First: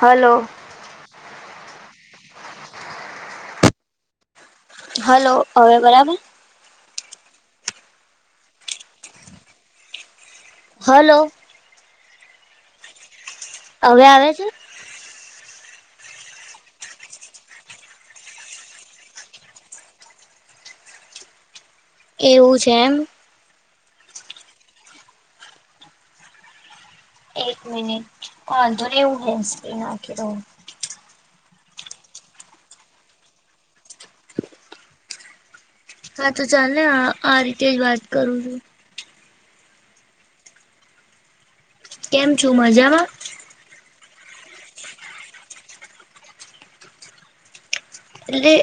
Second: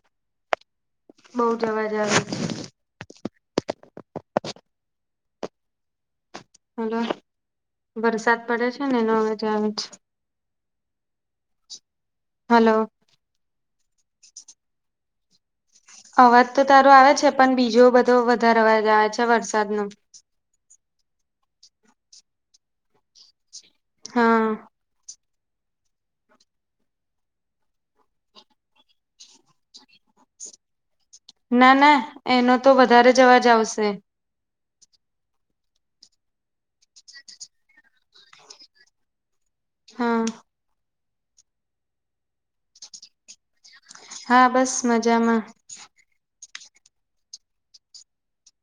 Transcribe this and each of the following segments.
Hello! બઉ જ અવાજ આવે છે. હલો! હવે બરાબર? હલો! વરસાદ પડે છે ને એનો અવાજ આવે છે. હલો! હલો! અવે આવે છે? અવાજ તો તારો આવે છે, પણ બીજો બધો વધાર અવાજ આવે છે વરસાદનો. એવું છે એમ. હા. એક મિનિટ વાંધો ની હુ હેનસિપ્રી નાખી દઉ. ના, ના, એનો તો વધારે જ અવાજ આવશે. હા, તો ચાલ ને આ આ રીતે જ વાત કરું છું. હા. કેમ છું? મજામાં? હા, બસ મજામાં. લે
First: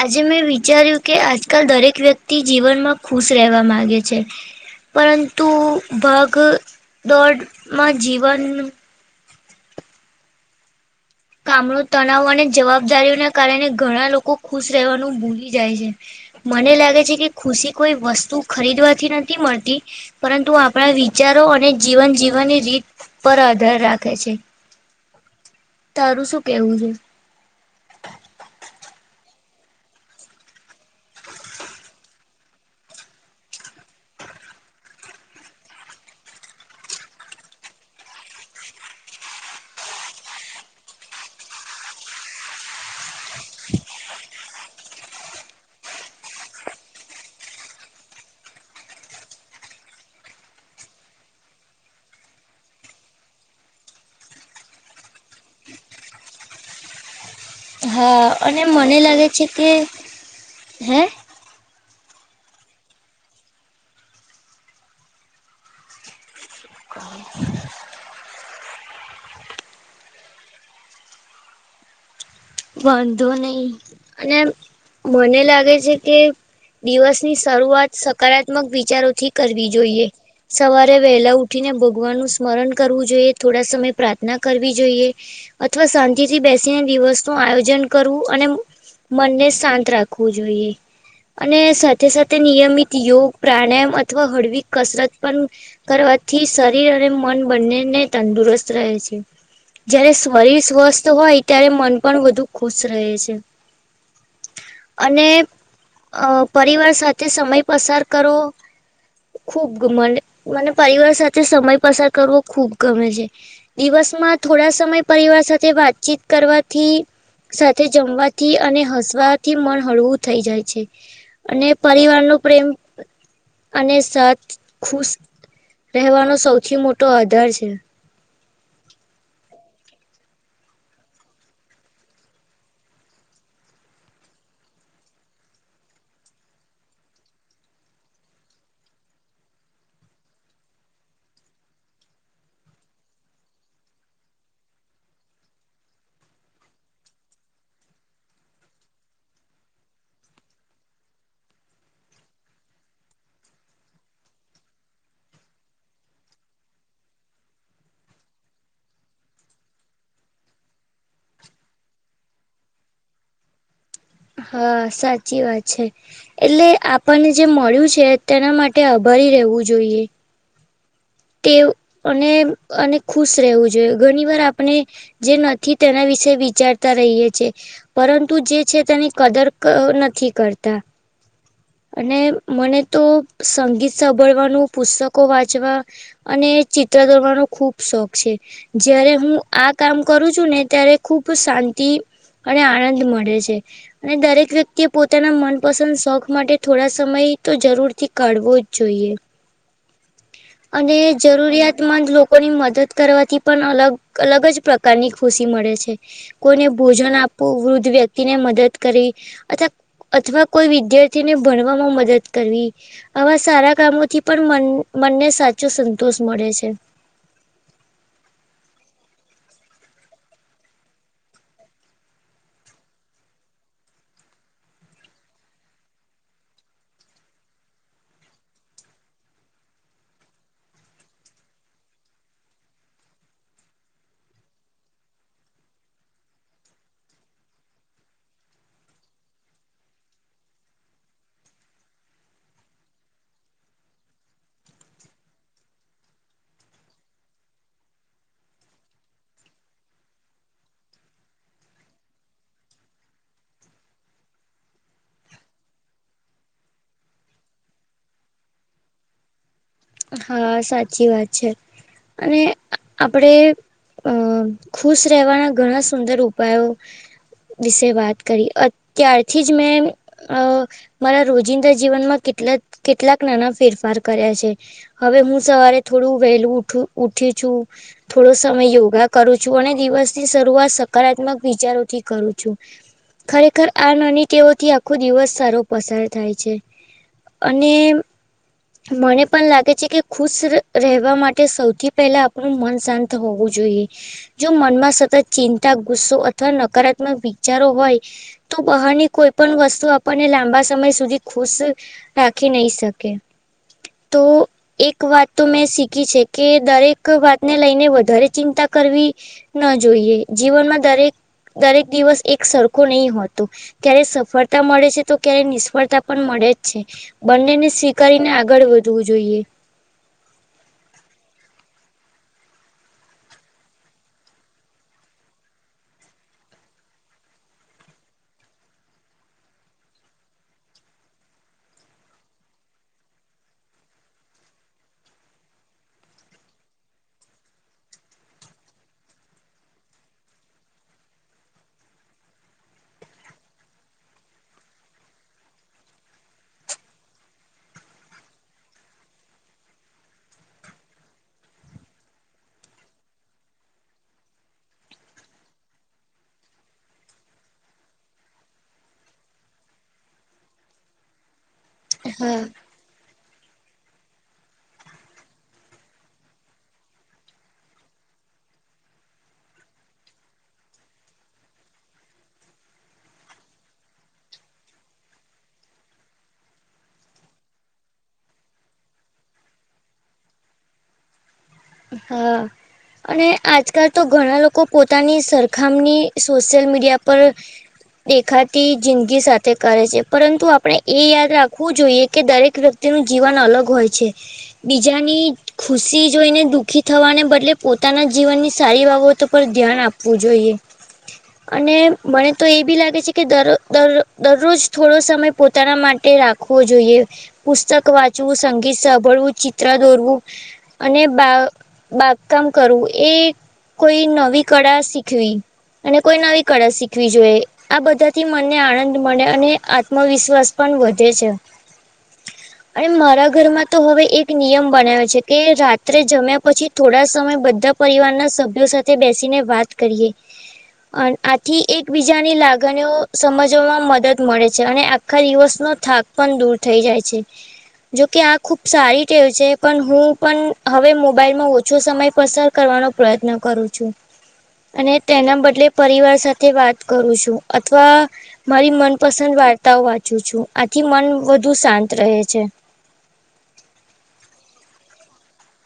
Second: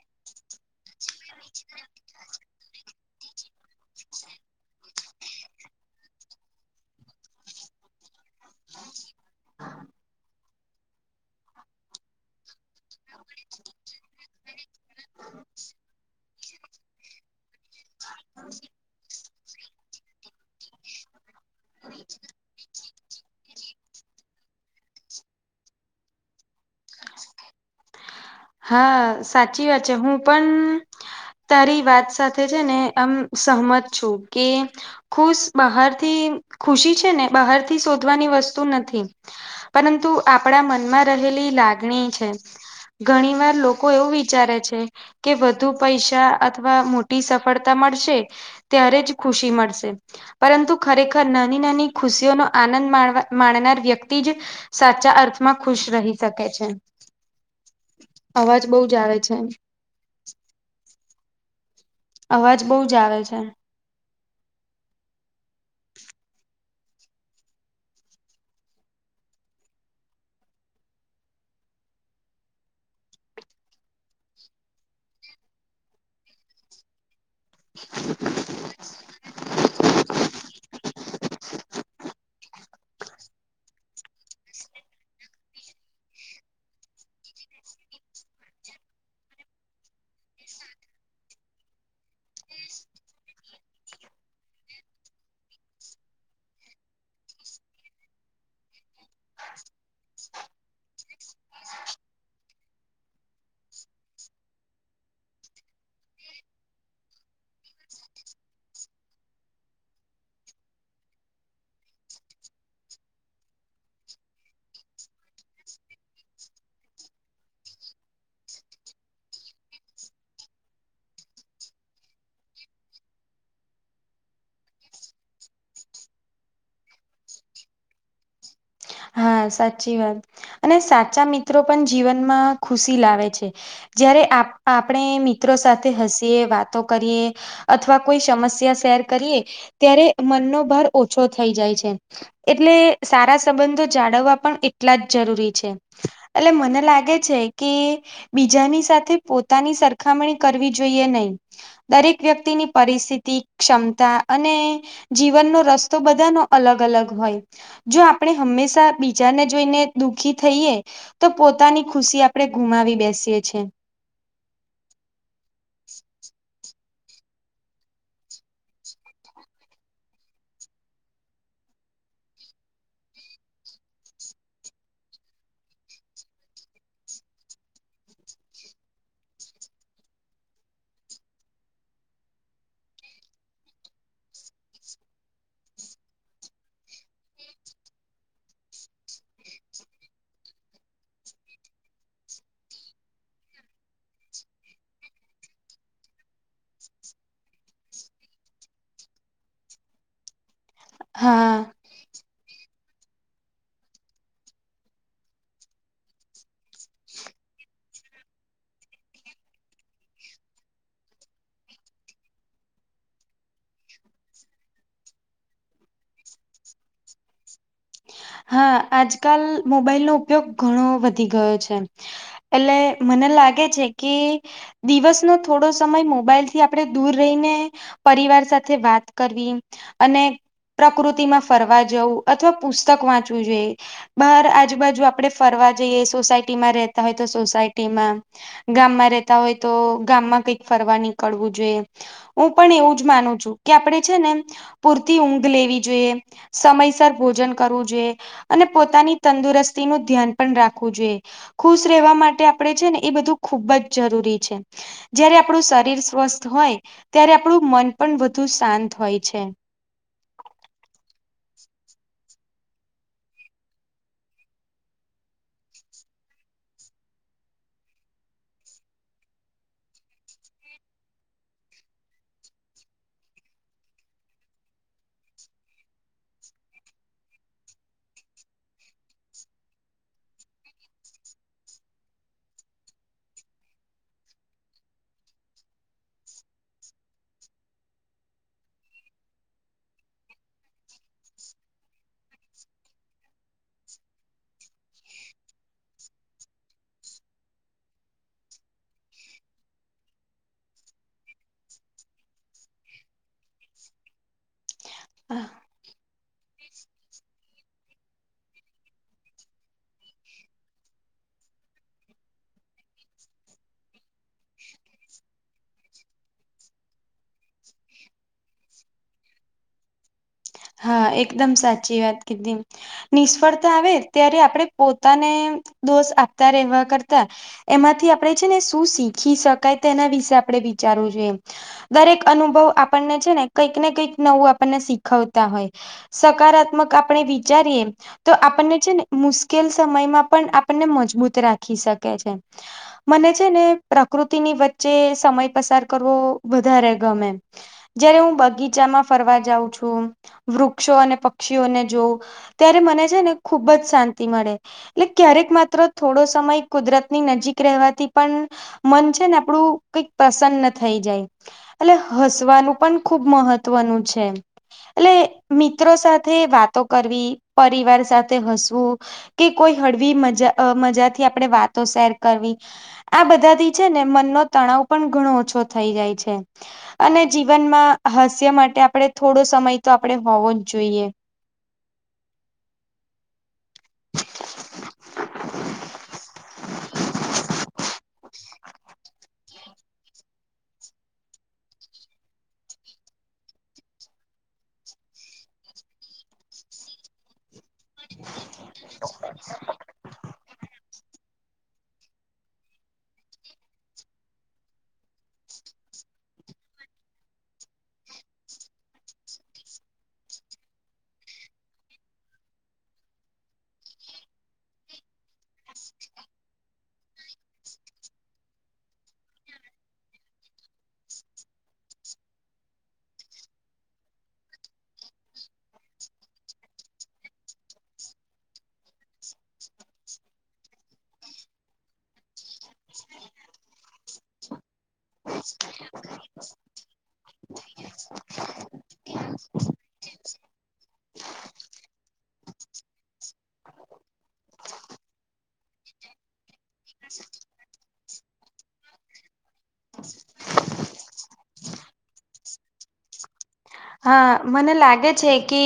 આજે મેં વિચાર્યું કે, આજકાલ દરેક વ્યક્તિ જીવનમાં ખુશ રેવા માંગે છે. પરંતુ ભાગ દોડમાં જીવન કામનુ તણાવ અને જવાબદારીઓના કારણે ઘણા લોકો ખુશ રેવાનું ભૂલી જાય છે. મને લાગે છે કે, ખુશી કોઈ વસ્તુ ખરીદવાથી નથી મળતી પરંતુ આપણા વિચારો અને જીવન જીવવાની રીત પર આધાર રાખે છે. તારું શું કેવું છે? હા, સાચી વાત છે, હું પણ તારી વાત સાથે છે ને આમ સહમત છું કે ખુશ બહારથી, ખુશી છે ને બહારથી શોધવાની વસ્તુ નથી. પરંતુ આપડા મનમાં રહેલી લાગણી છે. ઘણીવાર લોકો એવું વિચારે છે કે વધુ પૈસા અથવા મોટી સફળતા મળશે ત્યારે જ ખુશી મળશે. પરંતુ ખરેખર નાની-નાની ખુશીઓનો આનંદ માણવા માણનાર વ્યક્તિ જ સાચા અર્થમાં ખુશ રહી શકે છે. હા, અને અવાજ બહુ જ મને આવે લાગે છે કે હે? અવાજ બઉ જ આવે છે. [inaudible] વાંધો નઈ, અને મને લાગે છે કે દિવસની શરૂઆત સકારાત્મક વિચારોથી કરવી જોઈએ. સવારે વહેલા ઉઠીને ભગવાનનું સ્મરણ કરવું જોઈએ, થોડા સમય પ્રાર્થના કરવી જોઈએ. અથવા શાંતિથી બેસીને દિવસ શું આયોજન કરવું અને મનને શાંત રાખવું જોઈએ. અને સાથે-સાથે નિયમિત યોગ, પ્રાણાયામ અથવા હળવી કસરત પણ કરવાથી શરીર અને મન બંનેને તંદુરસ્ત રહે છે. જયારે શરીર સ્વસ્થ હોય ત્યારે મન પણ વધુ ખુશ રહે છે. અને અ પરિવાર સાથે સમય પસાર કરો ખુબ ઘમન્ડ મને પરિવાર સાથે સમય પસાર કરવો ખૂબ ગમે છે. દિવસમાં થોડા સમય પરિવાર સાથે વાતચીત કરવા થી, સાથે જમવાથી અને હસવાથી મન હળવું થઈ જાય છે. અને પરિવારનો પ્રેમ અને સાથ ખુશ રહેવાનો સૌથી મોટો આધાર છે. હા, સાચી વાત. અને સાચા મિત્રો પણ જીવનમાં ખુશી લાવે છે. જયારે આપ-આપણે મિત્રો સાથે હસીએ વાતો કરીએ અથવા કોઈ સમસ્યા શેર કરીએ, ત્યારે મનનો ભાર ઓછો થઈ જાય છે. એટલે સારા સંબંધો જાળવા પણ એટલા જ જરૂરી છે. એટલે મને લાગે છે કે બીજાની સાથે પોતાની સરખામણી કરવી જોઈએ નઈ. દરેક વ્યક્તિની પરિસ્થિતિ ક્ષમતા અને જીવનનો રસ્તો બધાનો અલગ અલગ હોય જો આપણે હંમેશા બીજાને જોઈને દુઃખી થઈએ તો પોતાની ખુશી આપડણે ગુમાવી બેસીએ છ છેએ હા સાચી વાત છે એટલે આપણને જે મળ્યું છે તેના માટે આભારી રહેવું જોઈએ તે અને અને ખુશ રહેવું જોઈએ ઘણી વાર આપણે જે નથી તેના વિશે વિચારતા રહીએી પરંતુ જે છે તેની કદર નથી કરતા અને મને તો સંગીત સાંભળવાનું પુસ્તકો વાંચવા અને ચિત્ર દોરવાનો ખુબ શોખ છે જારે હું આ કામ કરું છું ને ત્યારે ખુબ શાંતિ અને આનંદ મળે છે અને દરેક વ્યક્તિએ પોતાના મનપસંદ શોખ માટે થોડા સમય તો જરૂર થી કાઢવો જ જોઈએ અને હા. જરૂરિયાત ંદ લોકોની મદદ કરવાથી પણ અલગ અલગ જ પ્રકારની ખુશી મળે છે કોઈને ભોજન આપવું વૃદ્ધ વ્યક્તિ ને મદદ કરી અથવા અથવા કોઈ વિદ્યાર્થીને ભણવામાં મદદ કરવી આવા સારા કામોથી પણ મનને સાચો સંતોષ મળે છે હા આજકાલ મોબાઈલનોો ઉપયોગ ઘણો વધી ગયો છે એટલે મને લાગે છે કે દિવસનોો થોડો સમય મોબાઈલ થી આપણે દૂર રહીને પરિવાર સાથે વાત કરવી અને પ્રકૃતિમાં ફરવા જવું અથવા પ પુસ્તક વાંચવું જોઈએ બહાર આજુબાજુ આપડે ફરવા જઈએ સોસાયટીમાં રહેતા હોય તો સોસાયટીમાં ગામમાં રેતા હોય તો ગામમાં કઈક ફરવા નીકળવું જોઈએ હું પણ એવું જ માનું છું કે આપડે છે નેમ પૂરતી ઊંઘ લેવી જોઈએ સમયસર ભોજન કરવું જોઈ અને પોતાની તંદુરસ્તી નું ધ્યાન પણ રાખવું જોઈએ ખુશ રહેવા માટે આપણે છે ને એ બધું ખૂબ જ જરૂરી છે જય્યારે આપણું શરીર સ્વસ્થ હોય ત્યારે આપણું મન પણ વધુ શાંત હોય છે હા સાચી વાત છે અને આપડે અ ખુશ રહેવાના ઘણા સુંદર ઉપાયો વિશે વાત કરી અત્યારથી જ મેં અ મારા રોજિંદા જીવનમાં કેટલા કેટલાક નાના ફેરફાર કર્યા છે હવે હું સવારે થોડું વહેલું ઉઠું ઉઠી છું થોડો સમય યોગા કરું છું અને દિવસની શરૂઆત સકારાત્મક વિચારોથી કરું છું ખરેખર આ નાની તેઓથી આખો દિવસ સારો પસાર થાય છે અને મને પણ લાગે છે કે ખુશ રહેવા માટે સૌથી પહેલા આપણું મન શાંત હોવું જોઈએ જો મનમાં સતત ચિંતા ગુસ્સો અથવા નકારાત્મક વિચારો હોય તો બહારની કોઈ પણ વસ્તુ આપણને લાંબા સમય સુધી ખુશ રાખી નહી શકે તો એક વાત તો મેં શીખી છે કે દરેક વાતને લઈને વધારે ચિંતા કરવી ન જોઈએ જીવનમાં દરેક દરેક દિવસ એક સરખો નહી હોતો ક્યારે સફળતા મળે છે તો ક્યારે નિષ્ફળતા પણ મળે જ છે બંનેને સ્વીકારીને આગળ વધવું જોઈએ હા એકદમ સાચી વાત કધમ નિષ્ફળતા આવે ત્યારે આપણે પોતાને દોષ આપતા રહેવા કરતા એમાંથી આપણે છે ને શું શીખી શકાય તેના વિશે આપણે વિચારવું જોઈએ દરેક અનુભવ આપણને છે ને કંઈક ને કંઈક નવું આપણને શીખવતા હોય સકારાત્મક આપણે વિચારીએ તો આપણને છે ને મુશ્કેલ સમયમાં પણ આપણને મજબૂત રાખી શકે છે. મને છે ને પ્રકૃતિની વચ્ચે સમય પસાર કરવો વધારે ગમે છે. જયારે હું બગીચામાં ફરવા જાઉં છું વૃક્ષો અને પક્ષીઓને જોઉં ત્યારે મને છે ને ખુબ જ શાંતિ મળે. એટલે ક્યારેક માત્ર થોડો સમય કુદરતની નજીક રહેવાથી પણ મન છે ને આપડું કઈક પ્રસન્ન થઈ જાય. એટલે હા હસવાનું પણ ખુબ મહત્વનું છે. એટલે મિત્રો સાથે વાતો કરવી પરિવાર સાથે હસવું કે કોઈ હળવી મજા મજા થી આપણેે વાતો શેર કરવી આ બધાથી છે ને મનનો તણાવ પણ ઘણો ઓછો થઈ જાય છે. અને જીવનમાં હાસ્ય માટે આપણે થોડો સમય તો આપણે હોવો જ જોઈએ. હા. અને આજકાલ તો ઘણા લોકો પોતાની સરખામની સોશિયલ મીડિયા પર દેખાતી જિંદગી સાથે કરે છે પરંતુ આપણે એ યાદ રાખવું જોઈએ કે દરેક વ્યક્તિ તેનું જીવન અલગ હોય છે બીજાની ખુશી જોઈને દુખ દખી થવાને બદલે પોતાના જીવનની સારી બાબતો પર ધ્યાન આપવું જોઈએ. અને મને તો એ બી લાગે છે કે દર દરરોજ થોડો સમય પોતાના માટે રાખ વો જોઈએ પુસ્તક વાંચવું, સંગીત સાંભળવું, ચિત્ર દોરવું અને બા બાંધકામ કરવું એ કોઈ નવી કળા શીખવી અને કોઈ નવી કળા શીખવી જોઈએ. આ બધાથી મનને આનંદ મળે અને આત્મવિશ્વાસ પણ વધે છે. અને મારા ઘરમાં તો હવે એક નિયમ બનાવે છે કે રાત્રે જમ્યા પછી થોડા સમય બધા પરિવારના સભ્યો સાથે બેસીને વાત કરીએ. આથી એકબીજાની લાગણીઓ સમજવામાં મદદ મળે છે અને આખા દિવસનો થાક પણ દૂર થઈ જાય છે. જોકે આ ખુબ સારી ટેવ છે, પણ હું પણ હવે મોબાઈલમાં ઓછો સમય પસાર કરવાનો પ્રયત્ન કરું છું. અને તેના બદલે પરિવાર સાથે વાત કરું છું અથવા મારી મનપસંદ વાર્તાઓ વાંચું છું આથી મન વધુ શાંત રહે છે. હા મને લાગે છે કે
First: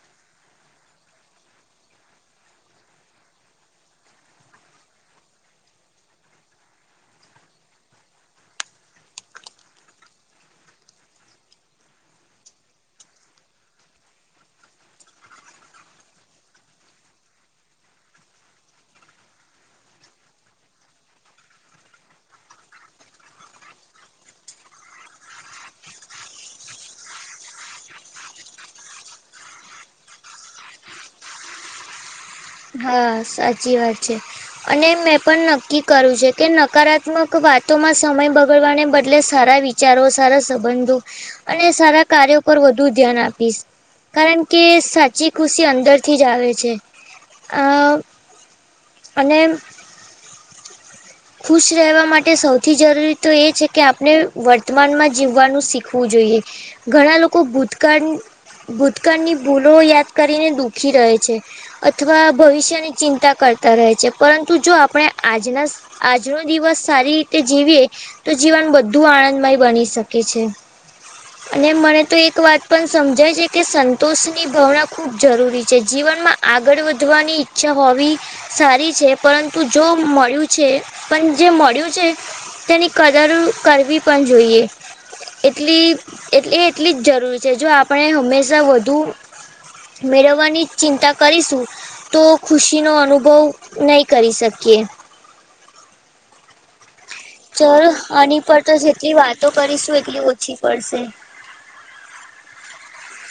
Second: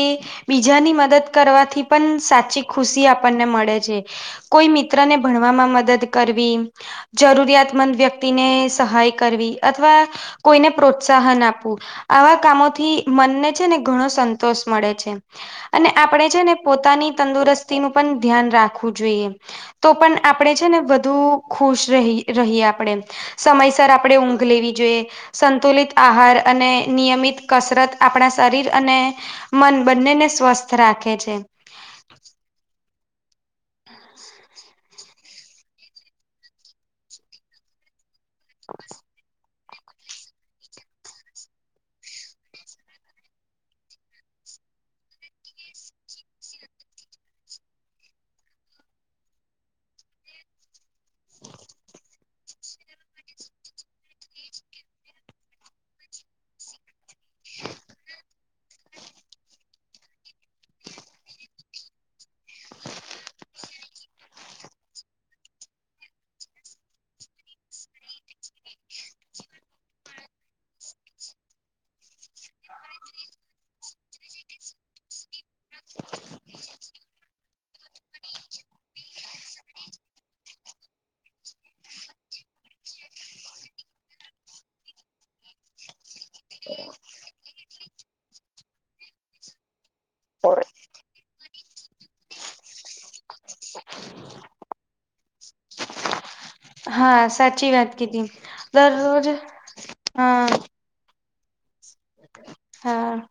બીજાની મદદ કરવાથી પણ સાચી ખુશી આપણને મળે છે. કોઈ મિત્ર ને ભણવામાં મદદ કરવી જરૂરિયાતમંદ વ્યક્તિને સહાય કરવી અથવા કોઈને પ્રોત્સાહન આપવું આવા કામોથી મનને છે ને ઘણો સંતોષ મળે છે. અને આપણે છે ને પોતાની તંદુરસ્તીનું પણ ધ્યાન રાખવું જોઈએ. તો પણ આપણેે છે, ને વધુ ખુશ રહી રહીએ આપણેે. સમયસર આપણેે ઊંઘ લેવી જોઈએ સંતુલિત આહાર અને નિયમિત કસરત આપણા શરીર અને મન બંનેને સ્વસ્થ રાખે છે. હા સાચી વાત છે અને મે પણ નક્કી કરું છે કે નકારાત્મક વાતોમાં સમય બગડવાને બદલે સારા વિચ વિચારો સારા સંબંધો અને સારા કાર્યો પર વધુ ધ્યાન આપીશ. કારણ કે સાચી ખુશી અંદર થી જ આવે છે. અ અને [unintelligible] ખુશ રહેવા માટે સૌથી જરૂરી તો એ છે કે આપણે વર્તમાનમાં જીવવાનું શીખવું જોઈએ. ઘણા લોકો ભૂતકાળ ભૂતકાળની ભૂલો યાદ કરીને દુઃખી રહે છે. અથવા ભવિષ્યની ચિંતા કરતા રહે છે, પરંતુ જો આપણે આજના આજનો દિવસ સારી રીતે જીવીએ તો જીવન બધુ આનંદમય બની શકે છે. [inaudible] અને મને તો એક વાત પન સમજાય છે, કે સંતોષની ભવના ખૂબ જરૂરી છે જીવનમાં આગળ વધવાની ઈચ્છા હોવી સારી છે, પરંતુ જો મળ્યું છે, પન જે મળ્યું છે તેની કદર કરવી પન જોઈએ. એટલી એટલે એટલી જ જરૂરી છે, જો આપણે હંમેશા વધુ મેળવવાની ચિંતા કરીશું તો ખુશીનો અનુભવ નહીં કરી શકીએ. હા સાચી ચલો વાત કીધી આની પર તો જેટલી દરરોજ વાતો કરીશું એટલી હા ઓછી પડશે. હા.